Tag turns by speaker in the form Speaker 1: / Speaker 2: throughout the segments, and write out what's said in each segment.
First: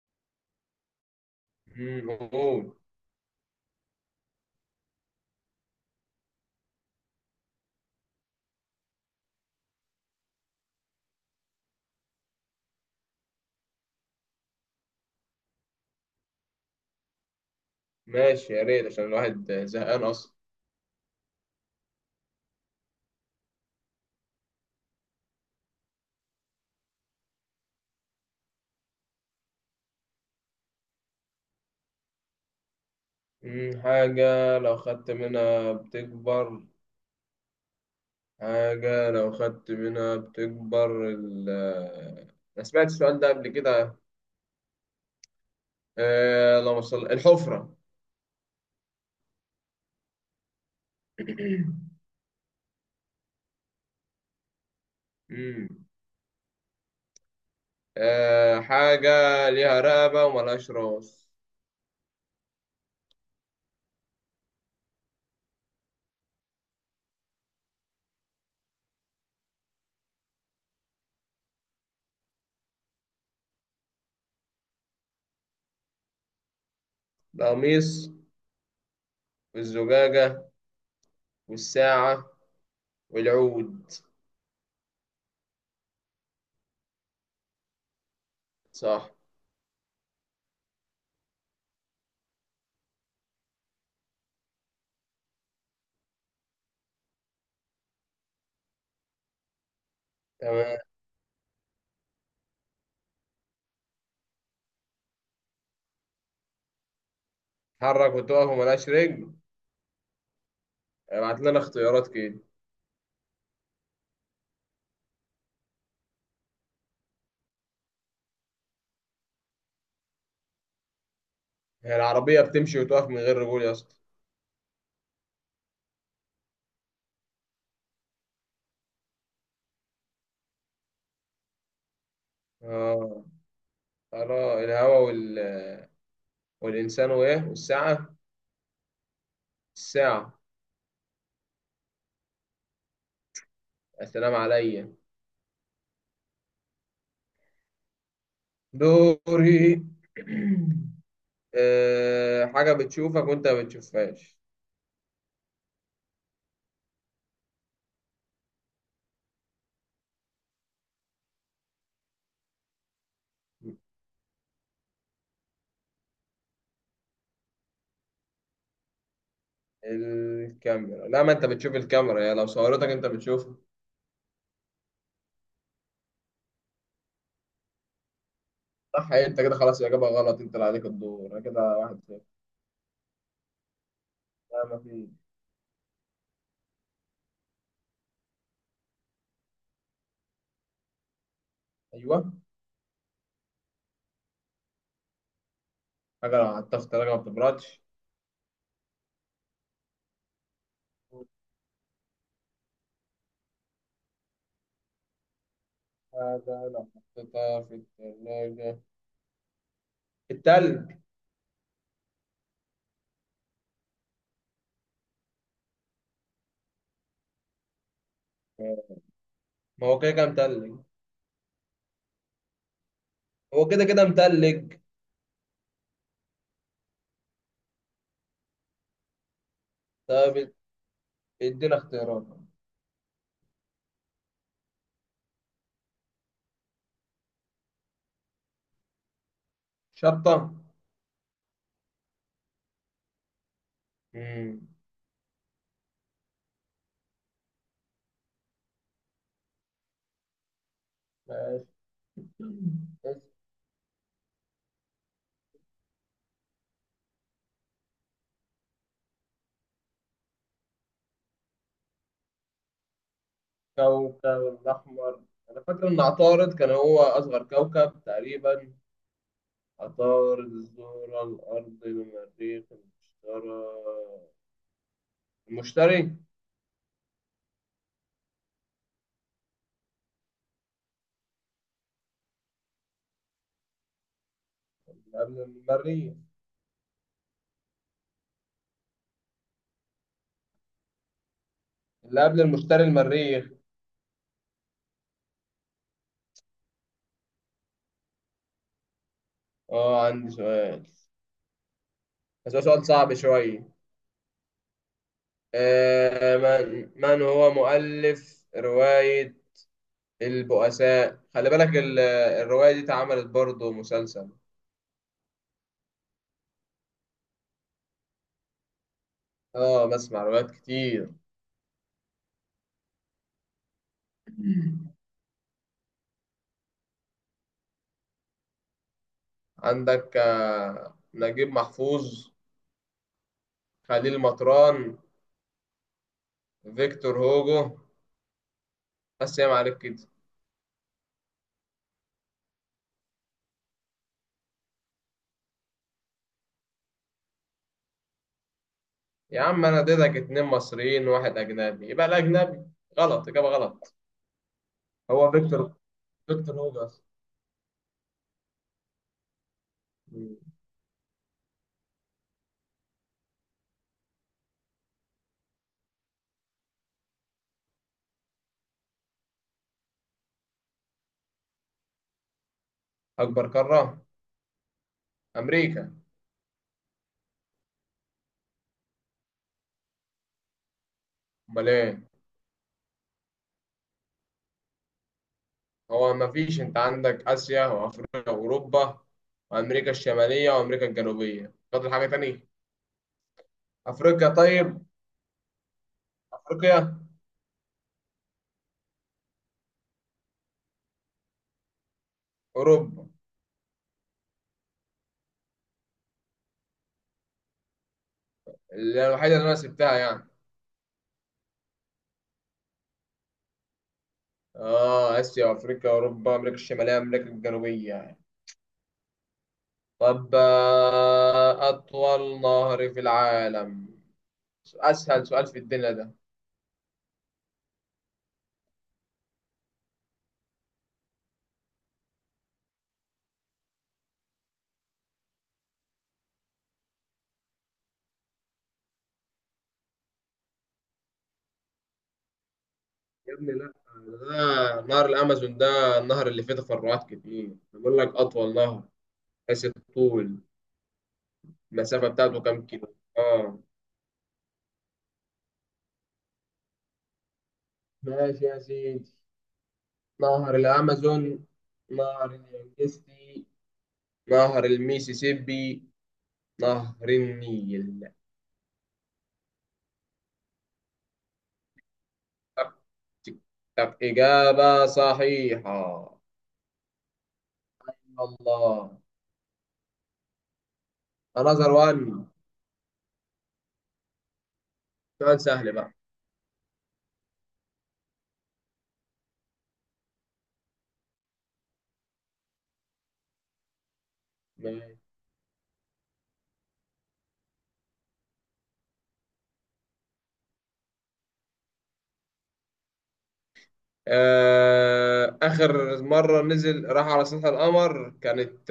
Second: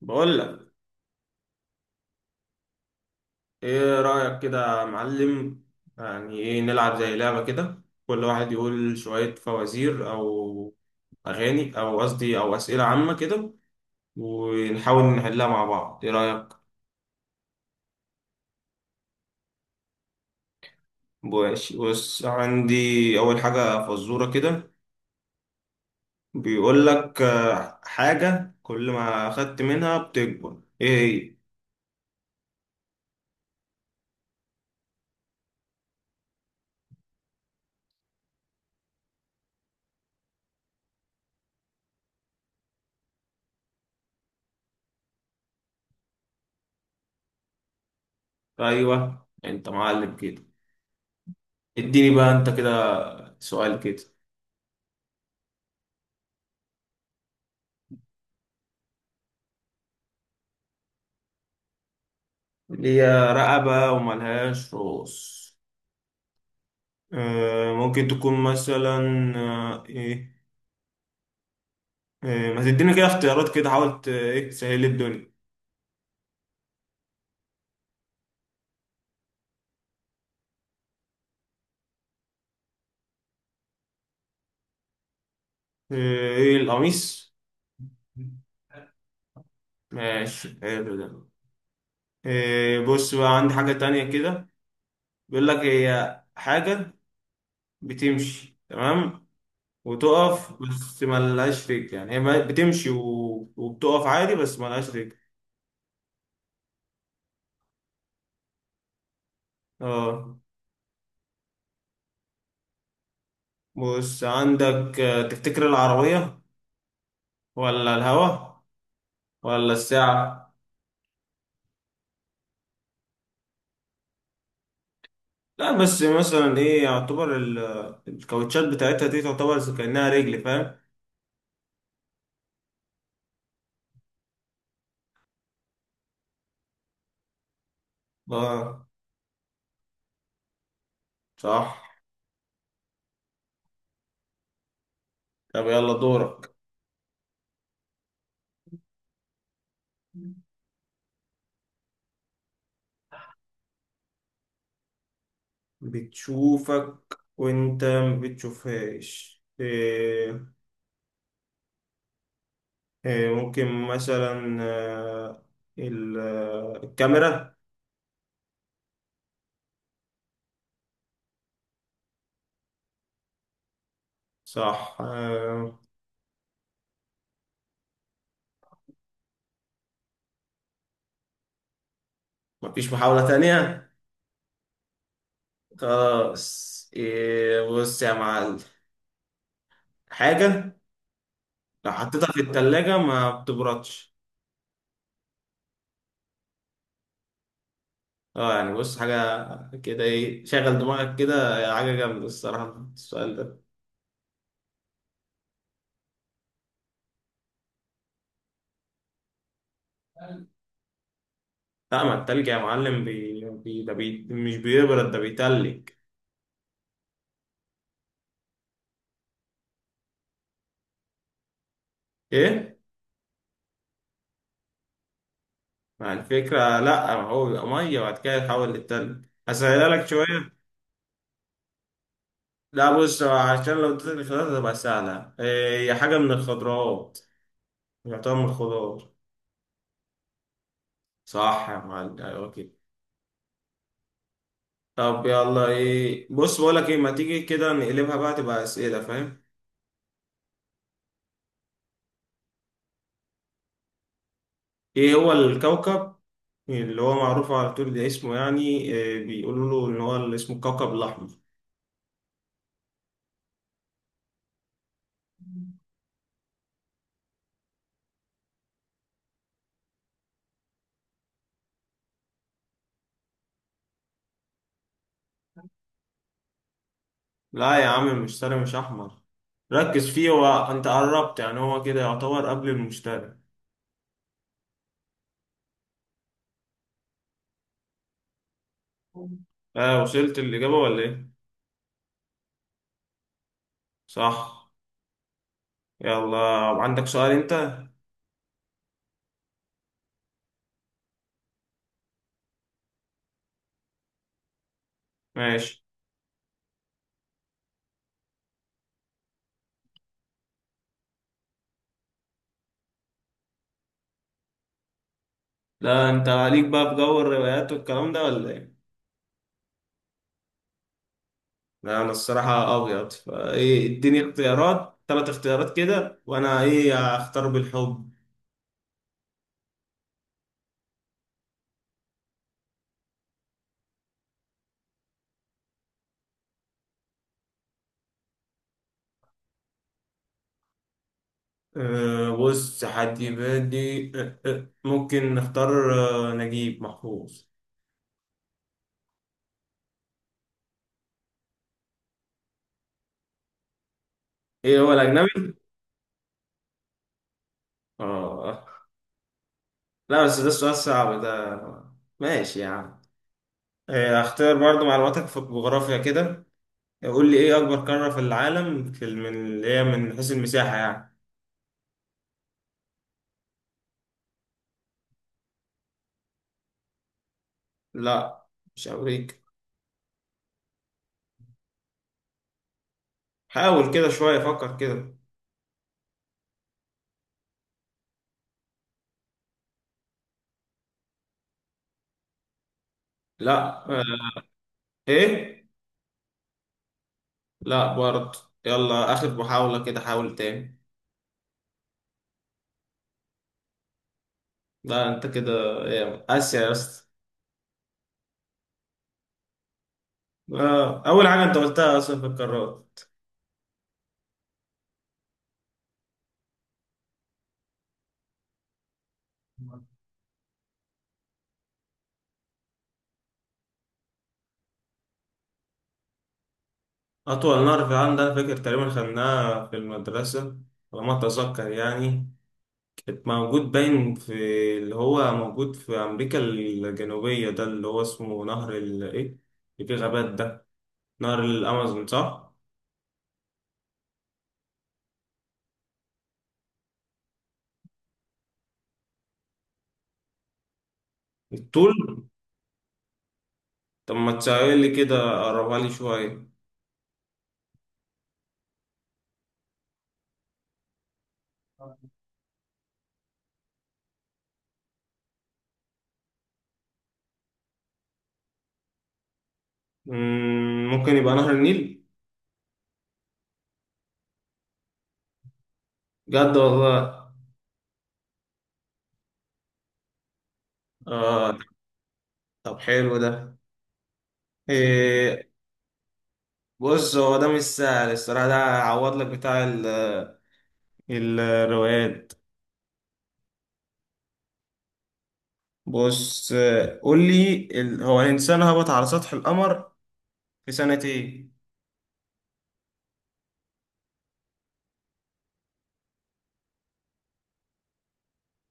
Speaker 1: بقول لك.
Speaker 2: موجود.
Speaker 1: ايه رأيك كده يا معلم؟ يعني ايه نلعب زي لعبة كده، كل واحد يقول شوية فوازير او اغاني او قصدي او أسئلة عامة كده، ونحاول نحلها مع بعض. ايه رأيك؟
Speaker 2: ماشي، يا ريت عشان الواحد زهقان أصلا.
Speaker 1: ماشي، بص عندي اول حاجة فزورة كده. بيقول لك حاجة كل ما اخدت منها بتكبر، ايه؟
Speaker 2: حاجة لو خدت منها بتكبر. حاجة لو خدت منها بتكبر ال آه، أنا سمعت السؤال ده قبل كده. لو وصل الحفرة.
Speaker 1: هي ايوه، انت معلم كده. اديني بقى انت كده سؤال كده.
Speaker 2: مم. حاجة ليها رقبة وملهاش راس.
Speaker 1: اللي هي رقبة وملهاش رؤوس. ممكن تكون مثلا ايه. ما تدينا كده اختيارات كده، حاولت ايه تسهل لي الدنيا.
Speaker 2: القميص والزجاجة والساعة والعود.
Speaker 1: آه، ايه القميص؟
Speaker 2: صح.
Speaker 1: ماشي حلو ده. بص بقى عندي حاجة تانية كده. بيقول لك هي حاجة بتمشي تمام وتقف،
Speaker 2: تمام.
Speaker 1: بس ملهاش رجل. يعني هي بتمشي وبتقف عادي، بس ملهاش رجل.
Speaker 2: تتحرك وتقف وملهاش رجل.
Speaker 1: اه.
Speaker 2: ابعت لنا اختيارات كده.
Speaker 1: بص عندك تفتكر العربية ولا الهوا ولا الساعة؟
Speaker 2: هي العربية بتمشي وتقف من غير رجول يا اسطى؟
Speaker 1: لا بس مثلا ايه، يعتبر الكاوتشات بتاعتها دي تعتبر زي كأنها رجل، فاهم؟
Speaker 2: اه. ترى الهوا والإنسان وإيه والساعة.
Speaker 1: اه.
Speaker 2: الساعة.
Speaker 1: صح.
Speaker 2: السلام عليا.
Speaker 1: طب يلا دورك.
Speaker 2: دوري. حاجة بتشوفك وأنت ما بتشوفهاش.
Speaker 1: بتشوفك وانت ما بتشوفهاش، إيه؟ إيه ممكن مثلا الكاميرا.
Speaker 2: الكاميرا، لا، ما أنت بتشوف الكاميرا، يا لو صورتك أنت بتشوفها.
Speaker 1: صح.
Speaker 2: صح. إيه، أنت كده خلاص، الإجابة غلط، أنت اللي عليك الدور، أنا كده 1-0.
Speaker 1: مفيش محاولة تانية؟
Speaker 2: لا، ما في.
Speaker 1: خلاص، إيه، بص يا معلم، حاجة لو حطيتها
Speaker 2: أيوه.
Speaker 1: في التلاجة ما بتبردش.
Speaker 2: حاجة لو حطيتها في التلاجة ما بتبردش.
Speaker 1: اه يعني بص حاجة كده، ايه، شغل دماغك كده. حاجة جامدة الصراحة السؤال ده.
Speaker 2: حاجة لو حطيتها في التلاجة، التلج.
Speaker 1: لا، ما التلج يا معلم، ده مش بيبرد ده بيتلج.
Speaker 2: ما هو كده كده متلج.
Speaker 1: ايه؟
Speaker 2: هو كده كده متلج.
Speaker 1: مع الفكرة لا، ما هو بيبقى مية وبعد كده يتحول للتلج. هسهلها لك
Speaker 2: طب،
Speaker 1: شوية.
Speaker 2: ادينا اختيارات.
Speaker 1: لا بص، عشان لو اديتك الاختيارات هتبقى سهلة. هي حاجة من الخضروات، يعتبر من الخضار.
Speaker 2: شطة.
Speaker 1: صح يا معلم، ايوه كده.
Speaker 2: مم.
Speaker 1: طب يلا ايه، بص بقول لك ايه، ما تيجي كده نقلبها بقى تبقى اسئلة، فاهم؟
Speaker 2: ماشي.
Speaker 1: ايه هو الكوكب اللي هو معروف على طول ده، اسمه يعني بيقولوا له ان هو اللي اسمه الكوكب الاحمر.
Speaker 2: الكوكب الأحمر. أنا فاكر إن عطارد كان هو أصغر كوكب تقريبا. عطارد، الزهرة، الأرض، المريخ، المشتري. المشتري.
Speaker 1: لا يا عم، المشتري مش احمر. ركز فيه، هو انت قربت يعني، هو كده يعتبر قبل المشتري.
Speaker 2: اللي قبل المريخ.
Speaker 1: اه، وصلت الاجابه ولا ايه؟
Speaker 2: اللي قبل المشتري، المريخ.
Speaker 1: صح. يلا، عندك سؤال انت؟
Speaker 2: اه، عندي سؤال. بس هو سؤال صعب شوية.
Speaker 1: ماشي.
Speaker 2: آه من هو مؤلف رواية البؤساء. خلي بالك، الرواية دي اتعملت برضه مسلسل.
Speaker 1: لا انت عليك بقى بجو الروايات والكلام ده، ولا ايه؟
Speaker 2: اه، بسمع روايات كتير.
Speaker 1: لا انا الصراحه ابيض فايه، اديني اختيارات، ثلاث اختيارات كده، وانا ايه اختار بالحب.
Speaker 2: عندك نجيب محفوظ، خليل مطران، فيكتور هوجو. بس يا معلك كده.
Speaker 1: أه بص، حد يبادي. أه ممكن نختار أه نجيب محفوظ.
Speaker 2: يا عم، انا اديتك اتنين مصريين وواحد اجنبي، يبقى الاجنبي. غلط، اجابه غلط.
Speaker 1: ايه هو الأجنبي؟
Speaker 2: هو فيكتور. فيكتور هوجو أصلاً.
Speaker 1: اه. لا بس ده السؤال صعب ده، ماشي يعني. أه اختار برضو معلوماتك في الجغرافيا كده، قول لي ايه أكبر قارة في العالم في من اللي هي من حيث المساحة يعني.
Speaker 2: اكبر قاره، امريكا.
Speaker 1: لا مش أمريكا.
Speaker 2: امال ايه؟
Speaker 1: حاول كده شوية، فكر كده.
Speaker 2: هو ما فيش، انت عندك اسيا وافريقيا واوروبا وامريكا الشماليه وامريكا الجنوبيه. فاضل حاجه تانية؟
Speaker 1: لا أه.
Speaker 2: افريقيا طيب.
Speaker 1: ايه؟
Speaker 2: افريقيا.
Speaker 1: لا برضو. يلا آخر محاولة كده، حاول تاني.
Speaker 2: اوروبا.
Speaker 1: لا انت كده، إيه، آسيا يا اسطى.
Speaker 2: اللي الوحيده اللي انا سبتها يعني.
Speaker 1: أول حاجة أنت قلتها أصلا في القارات.
Speaker 2: اه، اسيا وافريقيا اوروبا امريكا الشماليه امريكا الجنوبيه يعني. طب، اطول نهر في العالم. اسهل سؤال في الدنيا ده.
Speaker 1: أطول نهر في العالم ده، أنا فاكر تقريبا خدناها في المدرسة، على ما أتذكر يعني. كانت موجود باين في، اللي هو موجود في أمريكا الجنوبية ده، اللي هو اسمه نهر ال إيه اللي فيه غابات ده، نهر الأمازون، صح؟
Speaker 2: يا ابني لا، ده نهر الامازون، ده النهر اللي فيه تفرعات كتير، بقول لك اطول نهر، حيث الطول. المسافه
Speaker 1: الطول.
Speaker 2: بتاعته كام كيلو، اه.
Speaker 1: طب ما تسأل لي كده، قربها لي شوية.
Speaker 2: ماشي يا سيدي. نهر الأمازون، نهر اليانجستي، نهر الميسيسيبي، نهر النيل.
Speaker 1: مم، ممكن يبقى نهر النيل؟
Speaker 2: تك، تك، تك، إجابة صحيحة.
Speaker 1: بجد والله.
Speaker 2: الله.
Speaker 1: آه.
Speaker 2: أنظر وان.
Speaker 1: طب حلو ده،
Speaker 2: سؤال
Speaker 1: إيه.
Speaker 2: سهل بقى.
Speaker 1: بص، هو ده مش سهل الصراحة ده، عوض لك بتاع الروايات.
Speaker 2: ماشي.
Speaker 1: بص، قول لي، هو الإنسان هبط على سطح القمر في سنة إيه؟
Speaker 2: آخر مرة نزل راح على سطح القمر كانت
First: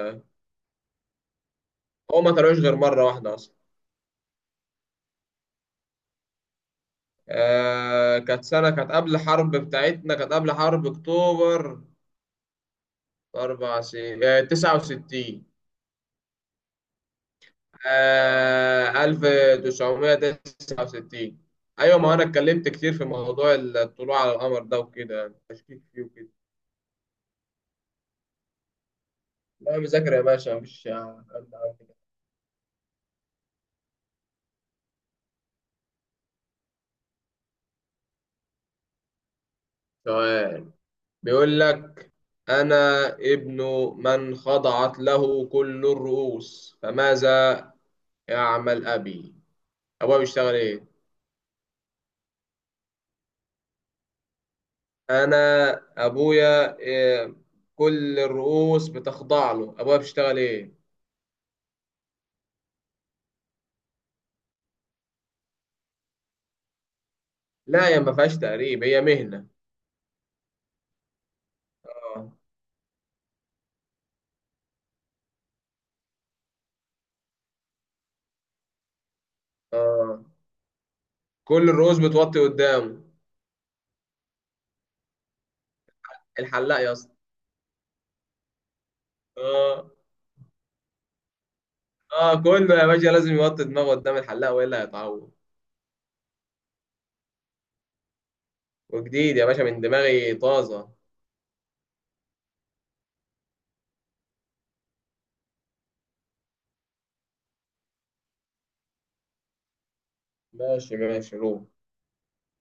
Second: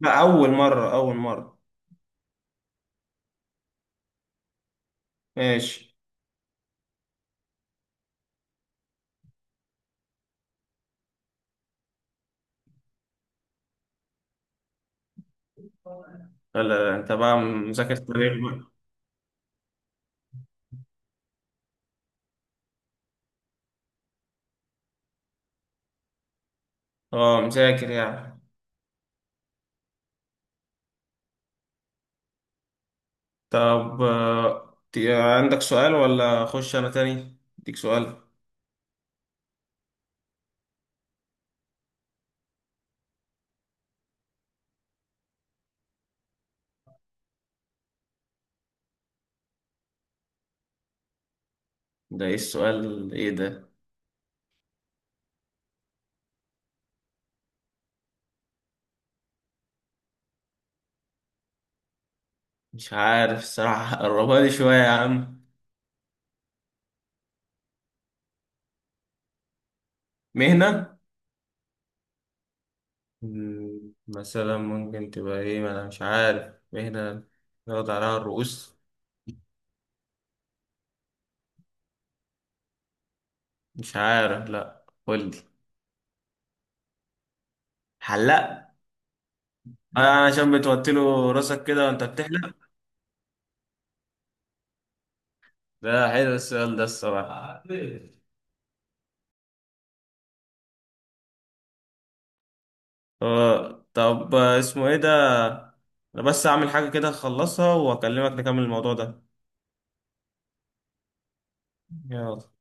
Speaker 1: لا، أول مرة، أول مرة.
Speaker 2: هو ما طلعوش غير مرة واحدة أصلا.
Speaker 1: ماشي.
Speaker 2: كانت سنة، كانت قبل الحرب بتاعتنا، كانت قبل حرب أكتوبر، 4 سنين 69.
Speaker 1: لا لا، أنت بقى مذاكر تاريخ بقى.
Speaker 2: 1969. أيوة، ما أنا اتكلمت كتير في موضوع الطلوع على القمر ده وكده، يعني تشكيك فيه وكده.
Speaker 1: أه مذاكر يعني.
Speaker 2: لا، مذاكرة يا باشا، مفيش حد عارف.
Speaker 1: طب عندك سؤال ولا أخش أنا تاني؟ أديك سؤال.
Speaker 2: سؤال، بيقول لك: أنا ابن من خضعت له كل الرؤوس، فماذا يعمل أبي؟ أبويا بيشتغل إيه؟
Speaker 1: ده إيه السؤال، إيه ده؟
Speaker 2: أنا أبويا إيه، كل الرؤوس بتخضع له، أبويا بيشتغل إيه؟
Speaker 1: مش عارف الصراحة قربها لي شوية يا عم.
Speaker 2: لا، هي ما فيهاش تقريب، هي مهنة.
Speaker 1: مهنة.
Speaker 2: اه.
Speaker 1: مم، مثلا ممكن تبقى ايه، ما انا مش عارف مهنة يقعد عليها الرؤوس.
Speaker 2: اه، كل الرؤوس بتوطي قدامه.
Speaker 1: مش عارف، لا قول لي.
Speaker 2: الحلاق يا اسطى.
Speaker 1: حلاق.
Speaker 2: اه.
Speaker 1: عشان بتوطي له راسك كده وانت
Speaker 2: اه،
Speaker 1: بتحلق.
Speaker 2: كله يا باشا لازم يوطي دماغه قدام الحلاق والا هيتعور.
Speaker 1: ده حلو السؤال ده الصراحة.
Speaker 2: وجديد يا باشا، من دماغي طازة.
Speaker 1: اه طب، اسمه ايه ده، انا بس اعمل حاجة كده اخلصها واكلمك نكمل الموضوع ده.
Speaker 2: ماشي ماشي، روح.
Speaker 1: يلا.